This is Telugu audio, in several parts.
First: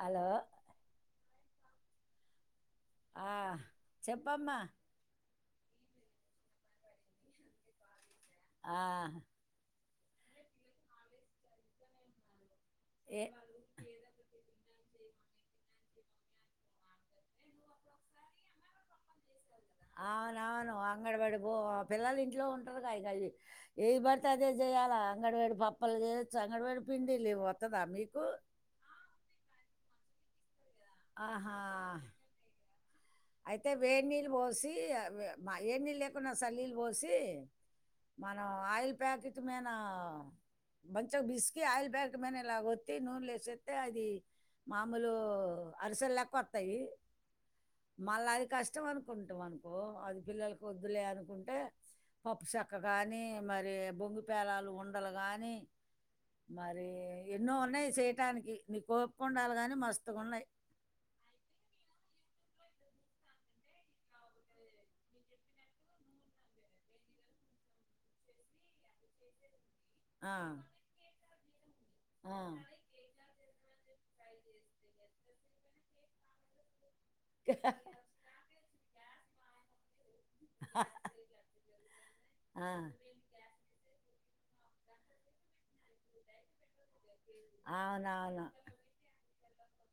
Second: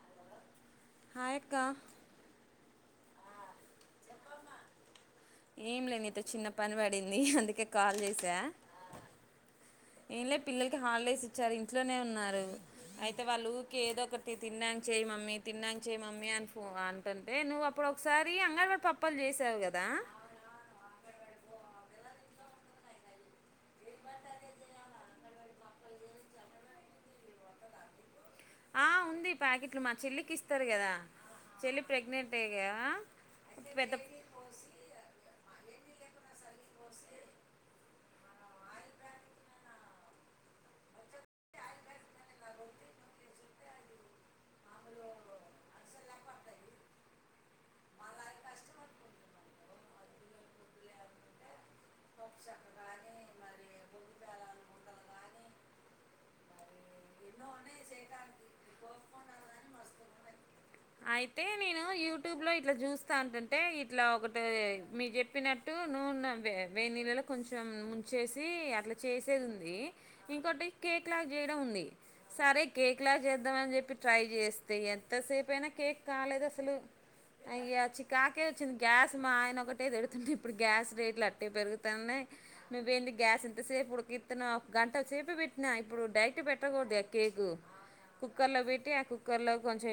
హలో హాయ్ అక్క ఆ చెప్పమ్మా ఏం లేదు నీతో చిన్న పని పడింది అందుకే కాల్ చేసి ఆ ఏంలే పిల్లలకి హాలిడేస్ ఇచ్చారు ఇంట్లోనే ఉన్నారు అయితే ఏ వాళ్లు ఊరికే ఏదో ఒకటి తినడానికి చేయి మమ్మీ తిన్నాకి చెయ్యి మమ్మీ అని ఫ అంటుంటే నువ్వు అప్పుడు ఒకసారి అంగడివాడి పపాలు చేసి అవునవును అంగడబడి ఆ పిల్లలు ఇంట్లో ఉంటారు ఇగా అయ్యి ఏది పడితే అదే చేయ్యాలా అంగన్ బడి పప్పులు చేయొచ్చా అంగడవాడి పిండి లే వత్తదా మీకు ఆ ఉంది ప్యాకెట్లు మా చెల్లికి ఇస్తారు కదా ఆహా చెల్లి ప్రెగ్నెంట్యే కదా అయితే పెద్ద వేడి నీళ్ళు పోసి మా ఏ నీళ్ళు లేకున్నా సన్నీనీళ్ళు పోసి మనం ఆయిల్ ప్యాకెట్ మీనా మంచిగా పిసికి ఆయిల్ ప్యాకెట్ పైన ఇలాగ వత్తి నూనలో ఎసత్తే అది మామూలు అరిసెలలెక్క వస్తాయి మళ్ళా అది కష్టం అనుకుంటాం అనుకో అది పిల్లలకు వద్దులే అనుకుంటే పప్పు చెక్క గాని మరి బొంగు పేలాలు ఉండలు గాని మరి అరే ఎన్నో ఉన్నాయి చేయటానికి నీకు ఓపికుండాలి గాని మస్తుగా ఉన్నాయి అయితే నేను యూట్యూబ్ లో ఇట్లా చూస్తా అంటంటే ఇట్లా ఒకటి మీరూ చెప్పినట్టు వేడి నీల్లలో కొంచెం ముంచేసి అట్లా చేసేది ఉంది ఆ, ఇంకోటి కేక్ లాగా చేయడం ఉంది ఆ. సరే కేక్ లాగా చేద్దాం అని చెప్పి ట్రై చేస్తే ఎంతసేపు అయినా కేక్ కాలేదు అసలు అయ్య చికాకే గ్యాస్ మా ఆయన ఒకటే తిడుతా అంటే ఇప్పుడు గ్యాస్ రేట్లు అట్టే పెరుగుతన్నాయి ఆ, నువ్వు ఏంది గ్యాస్ ఇంతసేపు గిత్తన ఒక గంటేసేపు పెట్టినా ఇప్పుడు డైరెక్ట్ పెట్టకూడదుగా కేక్ అవునవును కుక్కర్ లో పెట్టి ఆ కు కుక్కర్లో కొంచెం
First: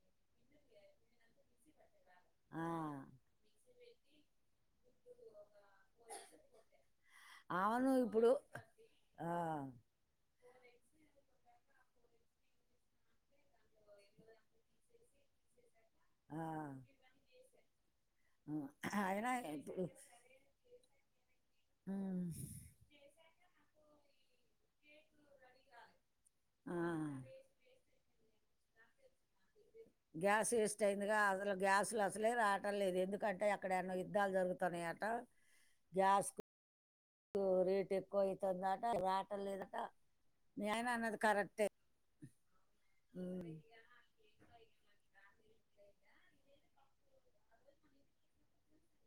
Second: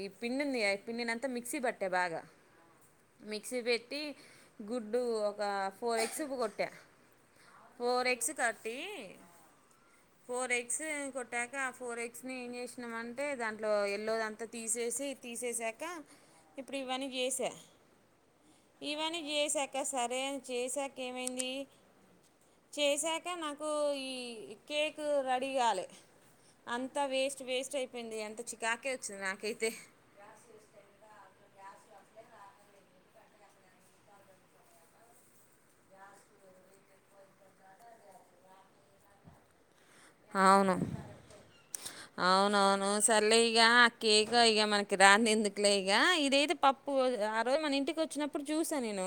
ఈ పిడుందిగా పిండినంత అంతా మిక్సీ పట్టా బాగా ఆ. మిక్సీ పెట్టి గుడ్డు ఒక ఫోర్ ఎగ్స్ కొట్టా అవును ఫోర్ ఇప్పుడు ఎగ్స్ కట్టి ఆ! ఫోర్ ఎగ్ ఎగ్స్ కొట్టాక ఆ ఫోర్ ఎగ్స్ ని ఏం చేసినం అంటే దాంట్లో ఎల్లో అంతా తీసేసి తీసేసాక గా ఆ! ఇప్పుడు ఇవన్నీ చేసా హ్మ్. ఇవన్నీ అయినా చేశాక ఇప్పుడు సరే అని చేశా ఏమైంది హ్మ్. చేసాకా నాకు ఈ కేకు ఇదికాలే ఆ! అంత వేస్ట్ వేస్ట్ అయిపోయింది అంత చికాకే వచ్చింది నాకైతే గ్యాస్ వేస్ట్ అయిందిగా అసలు గ్యాస్లు అసలే రావటం లేదు ఎందుకంటే అక్కడ ఎన్నో యుద్ధాలు జరుగుతున్నాయి అట గ్యాస్ రేటు ఎక్కువ అవుతుందట రాటం లేదట మీ అవును ఆయన అన్నది కరెక్టే. అవునవును సరలేే హ్మ్. ఇక కేక్ ఇక మనకి ఇక దంది ఎందుకులే ఇక ఇదేతే పప్పు ఆ రోజు మన ఇంటికి వచ్చినప్పుడు చూసా నేను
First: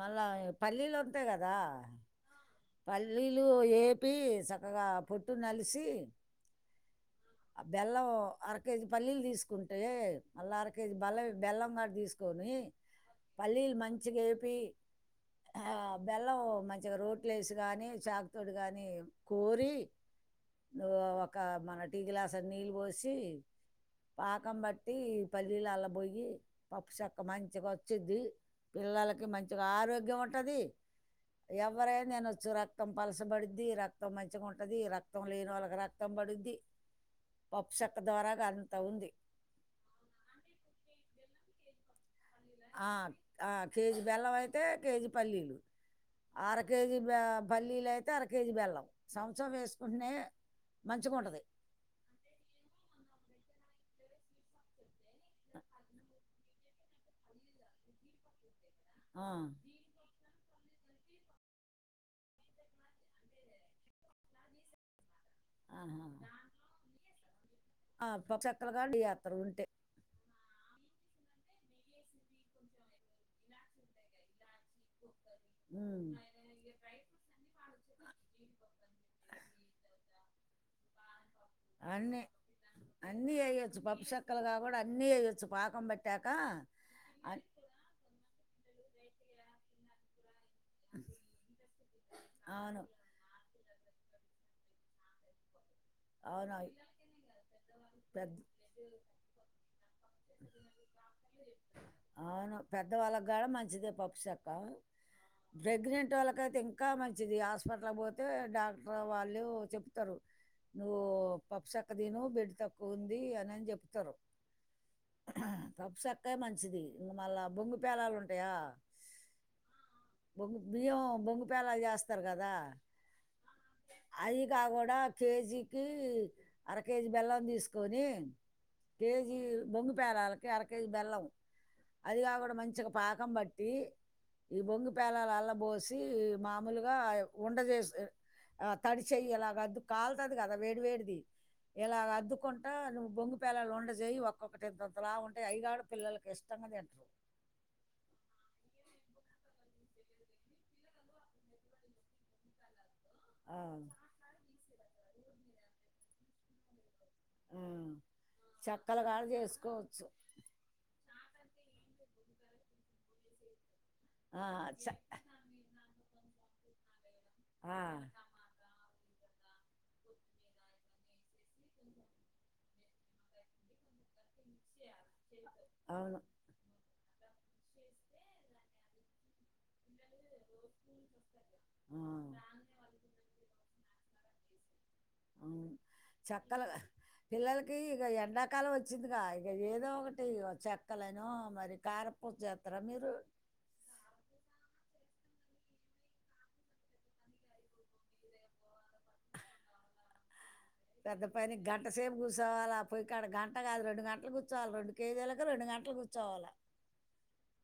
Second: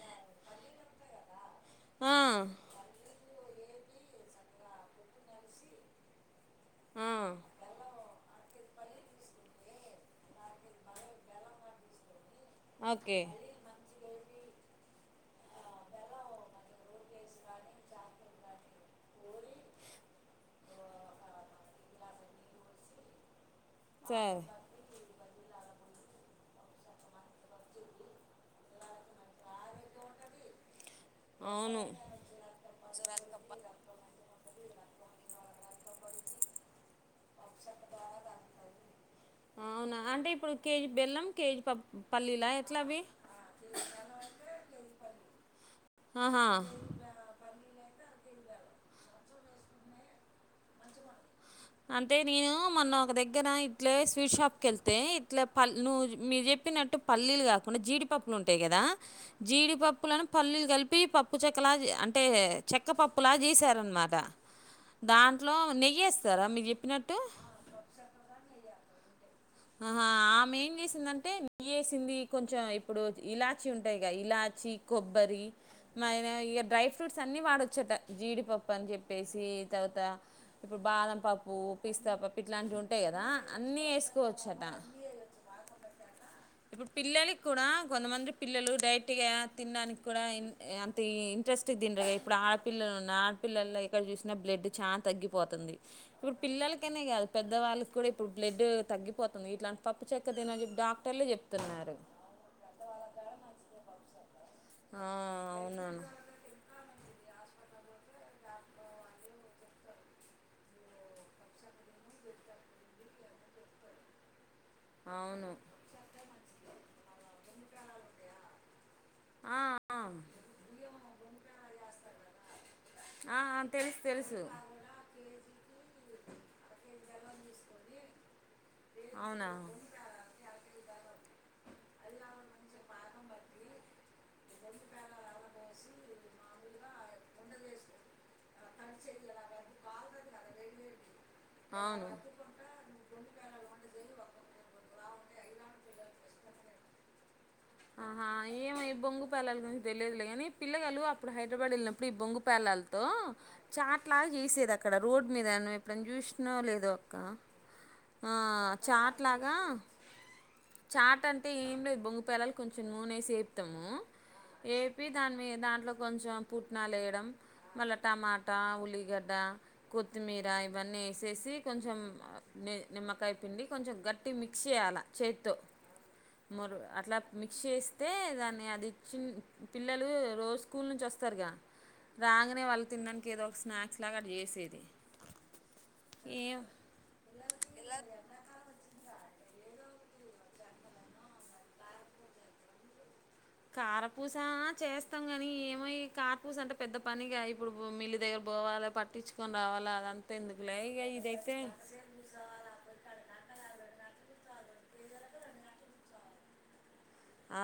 మళ్ళా పల్లీలు వాతాయి కదా ఆ, పల్లీ లు ఏపి చక్కగా పొట్టు నలిసి ఆ, ఆ బెల్లం అర కేజీ పల్లీలు తీసుకుంటే మళ్ళ అర కేజీ బల్లం బెల్లం కూడా తీసుకు కొని ఓకే పల్లీలు మంచిగ ఏపీ ఆ బెల్లం మంచిగా రోట్లేస్ గాని చాకుతోటి గాని నూరి ఓ ఒక మన టీ గ్లాస్ నీళ్ళు పోసి సరే పాకం బట్టి పల్లీల అలా బోయి పప్పు చక్క మంచిగా వచ్చిద్ది పిల్లలకి మంచిగా ఆరోగ్యం ఉంటది అవును ఎవరైనా తినొచ్చు రక్తం పలసబడిది రక్తం మంచిగా ఉంటది రక్తం లేని నోళ్ళకి రక్తం పడుంది పప్సక్క ద్వారాగా అంత ఉంది అవునా అంటే ఇప్పుడు కేజీ బెల్లం కేజీ పప్పు ఆ ఆ కేజీ బెల్లం అయితే కేజీ పల్లీ ఆహా అర కేజీ ప పల్లీలు అయితే అర కేజీ బెల్లం [unintelligible] వేసుకుంటే మంచిగా ఉంటది అంటే నేను మొన్న ఒక దగ్గర ఇట్లే స్వీట్ షాప్ కి వెళ్ తే ఇట్లా పల్ మీరు చెప్పినట్టు పల్లీలు కాకుండా జీడి పప్పులు ఉం ఉంటాయి, కదా ఉంటుంది జీడి పప్పులను పల్లీలు కలిపి పప్పు చెక్కలా అంటే చెక్క పప్పులా చేసారనమాట దాంట్లో నెయ్యేస్ చెప్పినట్టు అప్పా చక్కల [inaudible] యాత్తరు ఉంటే ఆహా ఆమె ఏం చేసిందింటే నెయ్యేసింది కొంచెం ఇప్పుడు ఇలాచి ఉంటాయిగా ఇలా చి కొబ్బరి ఉమ్ [unintelligible] ఇగ డ్రై ఫ్రూట్ అన్నీ వాడొ చ్చట జీడిపప్పు అని చెప్పేసి తర్వాత ఇప్పుడు బాదం ప పు పిస్తా అన్నీ పప్పు ఇట్లాంటివి ఉంటాయి కదా వేయొచ్చు అన్నీ పప్పు ఏస్ చెక్కలుగా ఒచ్చట కూడా అన్నీ వేయొచ్చు పాకం పట్టాక ఇప్పుడు అ పిల్లలికి కూడా కొంతమంది పిల్ల ల్లల్లు డైటి గా తినడానికి కూడా అంత ఇంట్రెస్ట్ తినరుగా ఇప్పుడు ఆ అవును పిల్లలు నా పిల్లల్లో ఎక్కడ చూసినా బ్లడ్ చాన్ తగ్గిపోతంది ఇప్పుడు అవును పిల్లలకు అనే కాదు పెద్ద వాళ్ళకి కూడా ఇప్పుడు పెద్ద బ్లెడ్ తగ్గిపోతుంది ఇట్లాంటి పప్పు చెక్క తిను అని చెప్పి డాక్టర్లే చెప్తున్నారు అవును పెద్దవాళ్ళకి కాడ మంచిదే పప్పుసెక్క ఆ అవునవును ప్రెగ్నెంట్ వాళ్ళకైతే ఇంకా మంచిది హాస్ప్ పెటలకు పోతే డాక్టర్ వాళ్ళే చెపుతారు నువ్వు పప్పు చెక్క తిను బెడ్ తక్కువుంది అని అని చెప్తారు అవును పప్పు చక్కే మంచిది ఇంగ మళ్ళ బొంగు పేలాలు ఉంటాయా ఆ ఆ బొంగు బియ్యం బొంగు పేలాలు చేస్తారు కదా ఆ ఆ తెలుసు తెలుసు కే జీ కి అర కే జీ బెల్లం తీసుకొని కే జీ అవునా బొంగు పేలాలకి అర కే జీ బెల్లం అది కాకుండా మంచిగా పాకం బట్టి ఈ బొంగు పేలాల అల్ల పోసి మామూలుగా ఉండ చేస్ ఆ తడి చెయ్యి ఇలాగ అద్దు కాలతాది కదా వేడి వేడిది ఇలాగ అవును అద్దుకుంటా నువ్వు బొంగు పేలాలు ఉండ చెయ్యి ఒక్కొక్కటి ఇంతంత లావు ఉంటాయి అయి గాడ పిల్లలకి ఇష్ట ఆహా [unintelligible] ఏమో ఈ బొంగు పేలాలు గురించి తెలియదు లే గానీ పిల్లగాళ్ళు అప్పుడు హైడ్రబాడ్ ఎళ్ళినప్పుడు ఈ బొంగు పేలాలు తో ఆ. చాట్ లాగా చేసేది అక్కడ రోడ్ మీద నువ్వు ఎప్పుడన్నా చూసినావో లేదో కా ఆ. ఆ చెక్కలు చాట్ కూడా లాగా చేసుకోవచ్చు చాట్ అం టే ఏం లేదు బొంగు పేలాలు కొంచెం నూనేసి ఏపుతాము ఆ, చె- ఏపి దాని మీ దాంట్లో కొంచెం పుట్నాలు వేయడం ఆ, మళ్ళా టమాటా ఉలి గడ్డ కొత్తిమీర ఇవన్నీ వేసేసి కొంచెం నిమ్మకాయ పిండి కొంచెం గ ఈ మిక్స్ చేయాల చేతో అవును మరు అట్లా మిక్స్ చేస్తే దాన్ని అది చిన్ పిల్లలు రోజు స్కూల్ నుంచి వస్తారుగా ఆ రాగానే వాళ్ళు తినడానికి ఏదో ఒక స్నాక్స్ లాగా అది చేసేది అవును ఏం చక్కలగా పిల్లలకి ఇక ఎండాకాలం వచ్చిందిగా ఇక ఏదో ఒకటి ఇగో చెక్కలను మరి కారపూస జత్ర మీరు కారపూస చేస్తాం గాని ఏమో ఈ కారపూస అంటే పెద్ద పని ఇగా ఇప్పుడు మిల్లు దగ పోవాలి పట్టించుకొని రావాలా అది అంతా ఎందుకు పెద్ద పని గంట సేపు కూర్చోవాల పోయి కాడ గంట కాదు రెండు గంటలు కుర్ కూర్చోవాలి రెండు కేజీలకు రెండు గంటలు కూర్చోవాలా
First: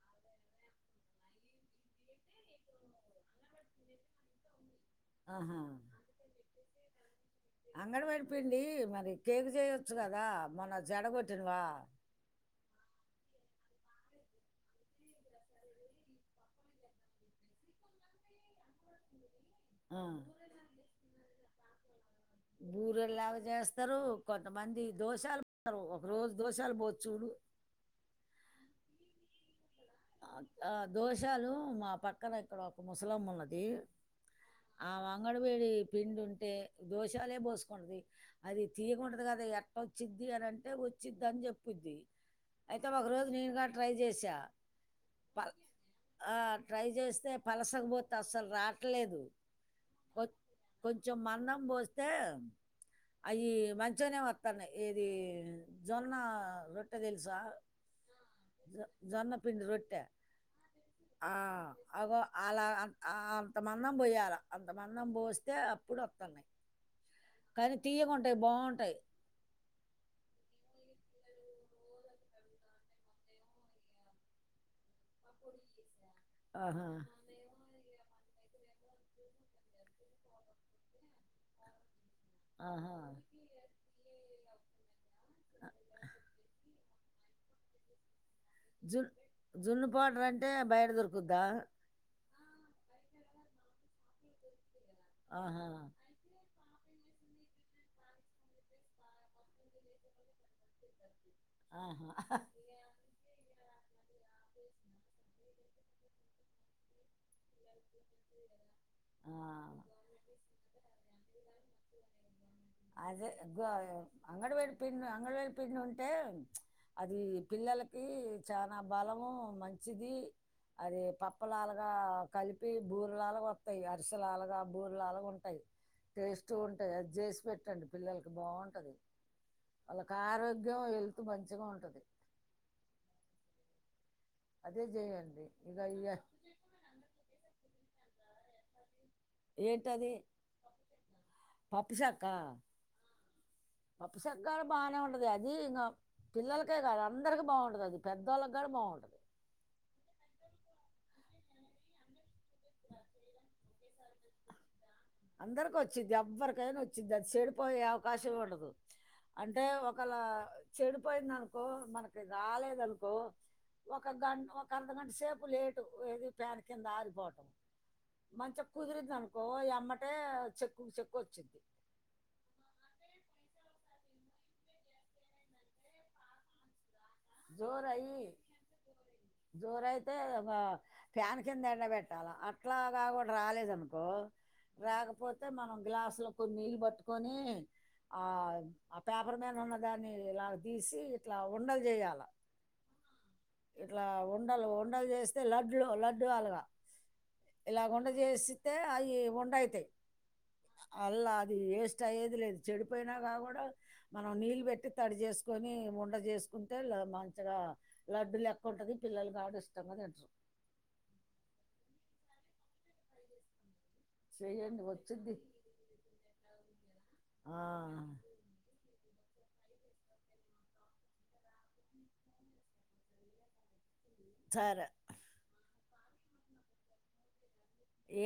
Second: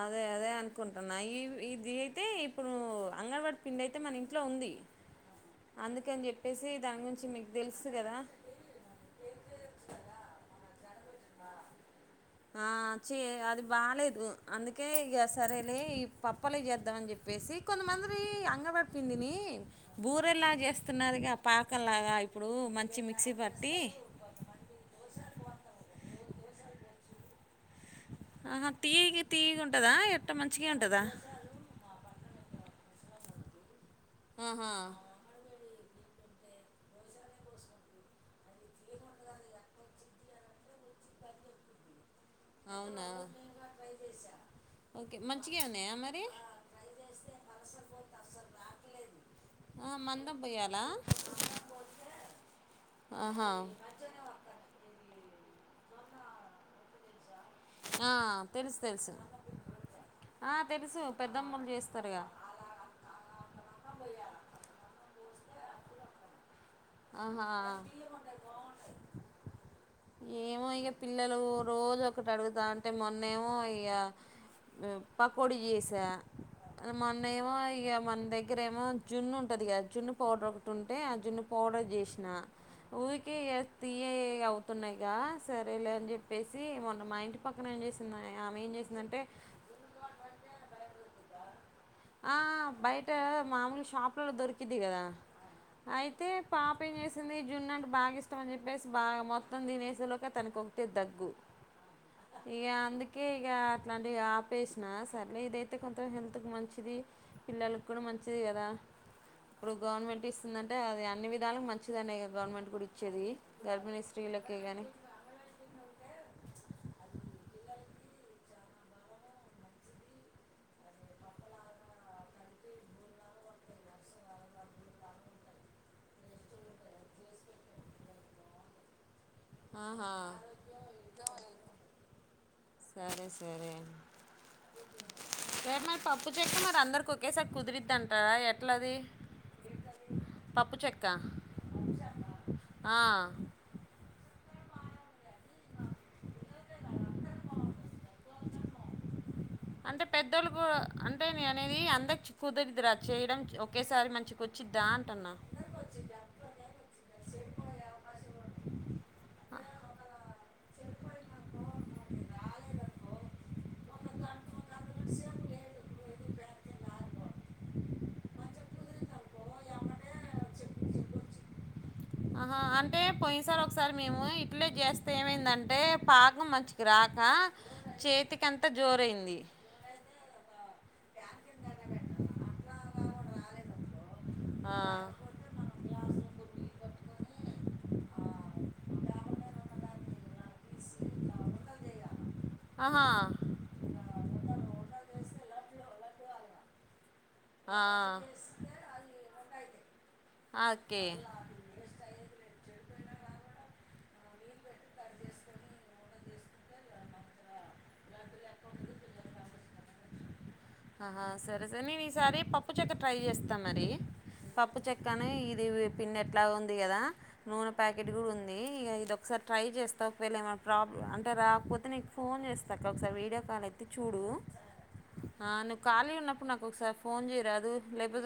అదే అదే అనుకుంటున్నా ఈ ఇది అయితే ఇప్పుడు అంగన్ వాడి పిండి అయితే మన ఇంట్లో ఉంది అందుకే అని చెప్పేసి దాని గున్ అంగన్ వాడి పిండి మరి కేక్ చేయచ్చు కదా మొన్న జడ కొట్టినవా ఆ చే అది బాలేదు అందుకే ఇక సరేలే ఈ పప్పలే చేద్దామని చెప్పు చెప్పేసి కొంతమందిరి అంగన్ వాడి పిండి ని బూరెలా చేస్తున్నారుగా పాకలాగాయ్ బూరెలాగా చేస్తారు కొంతమంది దోషాలు పోతారు ఒక రోజు దోషాలు పోసి చూడు ఆహా తీయగా తీయగా ఉం ఆ దోషాలు మా పక్కన ఎక్కడో కు ముసలమ్మ ఉన్నది ఆహా ఆ వంగన్ వేడి పిండి ఉంటే దోషాలే పోసుకుంటుది అది తీయకుంటది కదా ఎట్ వచ్చిద్ది అని అంటే వచ్చింది అని చెప్పుద్ది అయితే అవునా ఒక రోజు నేనుగా ట్రై చేసా ఓకే పలు మంచిగే ఉన్నాయా మరి ఆ ట్రై చేస్తే పలుసగ పోతే అస్సలు రాట్ లేదు ఆ వొత్ మందం పొయ్యాలా కొంచెం మందం పోస్తే అయి ఆహా మంచిగానే వస్తానాయ్ ఏది జొన్న రొట్టె తెలి జ ఆ తెలుసు తెలుసు జొన్న పిండి రొట్ట ఆ తెలుసు ఆ పెద్దమ్మలు అగో చేస్తారుగా అలా ఆ అంత మందం పోయ్యాల అంత మందం బో పోస్తే అప్పుడు వత్తాన్నాయి ఆహా ఏమో ఇగ పిల్లలు రోజు ఒకటి అడుగుతా అంటే మొన్న ఏమో ఇగ పకోడి చేస ఆహా మొన్న ఏమో ఇగ మన్ దగ్గర ఏమో జున్ను ఉంటది కదా జున్ను పౌడర్ ఒకటి ఉంటే ఆ జున్ను పౌడర్ చేసి ఆ ఆహా ఊకె యా తీయగా ఏ అవు తున్నాయిగా సరేలే అని చెప్పేసి మొన్న మా ఇంటి పక్కన ఏం చేసింది నాయె జున్ జున్ను పౌడర్ అంటే బయట దొరుకుద్దా ఆ బయట మామూలు షాపులలో దొరికింది కదా ఆహా అయితే పాప ఏం చేసింది జున్న అంటే బాగా ఇష్టం అని చెప్పేసి బాగా మొత్తం దినేసేలోకి తనకు ఒకటే దగ్గు ఆహా ఇక అందుకే ఇక అట్లాంటి ఆపేసిన సరేలే ఇదైతు తే కొంత హెల్త్ కు మంచిది పిల్లలకు కూడా మంచిది కదా ఆ ఇప్పుడు గవర్నమెంట్ ఇస్తుందంటే అది అన్ని విధాలకు మంచిదనే గవర్నమెంట్ కూడా ఇచ్చేది అదే ఎగ్ వయో గర్భిణీ అంగన్ స్త్రీలకే వాడి కానీ పిండి అంగన్ వాడి పిండి ఉంటే అది పిల్లలకి చనా బలము మంచిది అది పప్పలాలుగా కలిపి బూరలాలుగా వస్తాయి అరిసలాలుగా బూరలాలుగా ఉంటాయి టేస్ట్ గా ఉంటాయి అది చేసి పెట్టండి పిల్లలకి బాగుంటది ఆహా వాళ్ళకు ఆరోగ్యం హెల్త్ మంచిగా ఉంటది రే మరి ఇక పప్పు చెక్క మరి అందరోకేస కుదిరిద్దంటావ ఎట్లది ఏంటది పప్పు చెక్క పప్పుశక్కా ఆ, చెక్కర బాగానే ఉంటదే అది ఇంగ పిల్లలకే గాదు అందరికి బాంటది అది పెద్దోళ్ళగని బాంటది అంటె పెద్దోల్లు గూ టె నేన్ అనేది అందరి కుదరిద్ది రా చేయడనికి ఒకేసారి మంచికి ఒచ్చి అందర్కోచ్చింది ఎవ్వర్కైనా ఒచ్చిద్ది అది చెడిపోయే అవకాశంమే ఉండదు అంటే ఒకళ చెడిపోయిందనుకో మనకి రాలేదనుకో ఒక గం ఒక అర్ధ గంట సేపు లేటు ఏది ప్యాన్ కింద ఆగిపోటం మంచిగా కుదిరిందనుకో యమ్మటే చెక్కు చెక్కు ఒచ్చిద్ది ఆహా అంటే పోన్సారు ఒక్సారి మేము ఇట్లే జేస్తే ఏమైందంటే పాకం మంచిగరా అ జోరయి చేతికింత జోర్ జోరైతే వా ఫ్యాన్ కింద ఎండబట్టాలా అట్ ట్లాగా గుడ్ రాలేదనుకో ఆ! రాక్పోతే మనం గ్లాస్లో కొనీళ్ళు పట్కొని ఆ అ పేపర్ మీన్ ఉన్న దాన్ని ఇలా తీస్ సీ ఇట్లా ఉండలు జేయాల ఆహా! ఇట్లా ఉండలు ఉండలు జేస్తే లడ్లు లడ్డు అలగ ఆ! ఇలాగుండ చేసితె అయి ఉండైతాయ్ ఆ, ఓకే. అల్ల అది వేస్ట్ అయ్యేది లేద్ చెడిపోయినా కా గుడా మనం నీళ్ళు బెట్టి తడి చేస్కోనీ ఉండ చేస్కుంటే మంచిగా లడ్డు లెక్క ఉంటది పిల్లలు బాడ ఇష్టంగ తింట్రు సారి పప్పు చెక్క ట్రై జేస్త మరీ స్చె పప్పు చెక్కనీ ఇది పిండెట్లాగొ ఉంది గదా ఆ, నూనె ప్యాకెట్ గుడుంది ఇగ ఇదొ కసారి ట్రై జేస్త ఒక్వేళ ఏమన ప్రాబ్ అంటే రాక్పోతే నీకు ఫోన్ జేస్తక్క ఒక్సారి వీడియో కాల్ అ చూడూ సరే నువ్ కాళీ ఉన్నప్పుడు నా ఒక్సారి ఫోన్ జేయ్రా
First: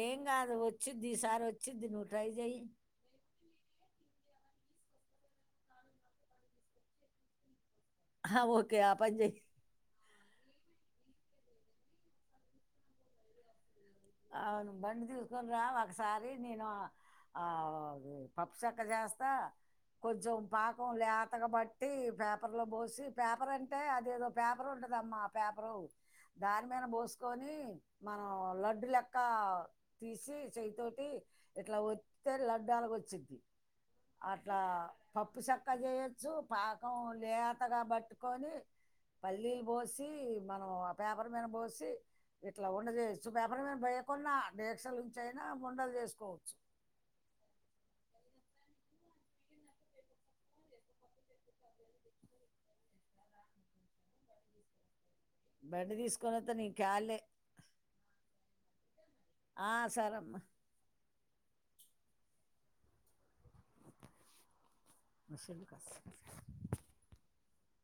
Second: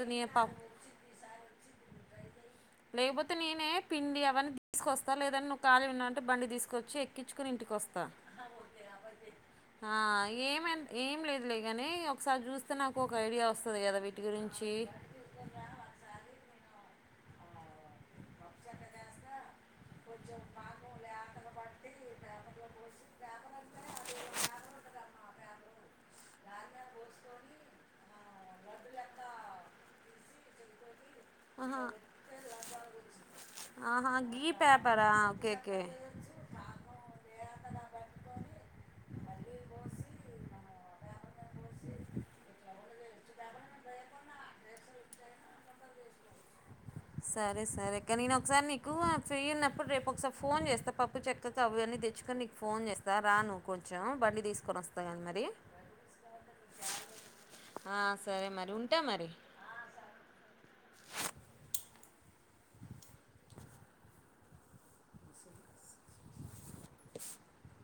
ఏం గాదు ఒచ్చిద్ది ఈసారి ఒచ్చిద్ది నువ్ ట్రై జేయ్ త్తే నేనె పిండి అవన్ తీస్కొస్త లేదన్ నువ్వుఖాలీగున్నవ్ అంటె బండి తీస్కోచ్చి ఎక్కిచుకుని ఇంటికోస్త హా ఓకే అప్పంజయ్ ఆ ఏమైం ఏం లేదు లేగని ఒక్సారి జూస్తే నాకోక ఐడియా ఒస్ ఔను బండి తీస్కోని రా ఒక్సారి నేనూ పప్పుచెక్క జేస్తా కొంచెం పాకం లేతగ బట్టీ పేపర్లో బోసి పేపర్ అంటే అదేదో పేపర్ ఉంటదమ్మా పేపరు దాన్ మీన బోస్కొని మనం లడ్డు లె క్కా తీసి చేయ్తోటి ఆ, ఇట్ల ఒత్తుతే లడ్డాల్గ ఒచ్చిద్ది ఆహా గీ అట్లా పేపరా పప్పు ఓకే చెక్క ఓకే జేయచ్చు పాకం లేతగా బట్టుకొని పల్లీల్ బోసి మనం ఆ పేపర్ మీన బోసి ఇట్లా ఉండ జేయచ్చు పేపర్ మీన కున్నా డీక్షలుంచైనా ఉండలు జేస్కోవచ్చు సరే సరే కానీ నేను ఒకసారి నీకు ఫ్రీ ఉన్నప్పుడు, రేపు ఒకసారి ఫోన్ చేస్తా, పప్పు చెక్కకు అవన్నీ తెచ్చుకొని, నీకు ఫోన్ చేస్తా రా. ను కొంచం బండి తీస్కోనొస్ బండి తీస్కోనొత్తే నీ క్యాలె అ సరె మరి ఉంటా మరి ఆ, సరే అమ్మా [unintelligible] [inaudible]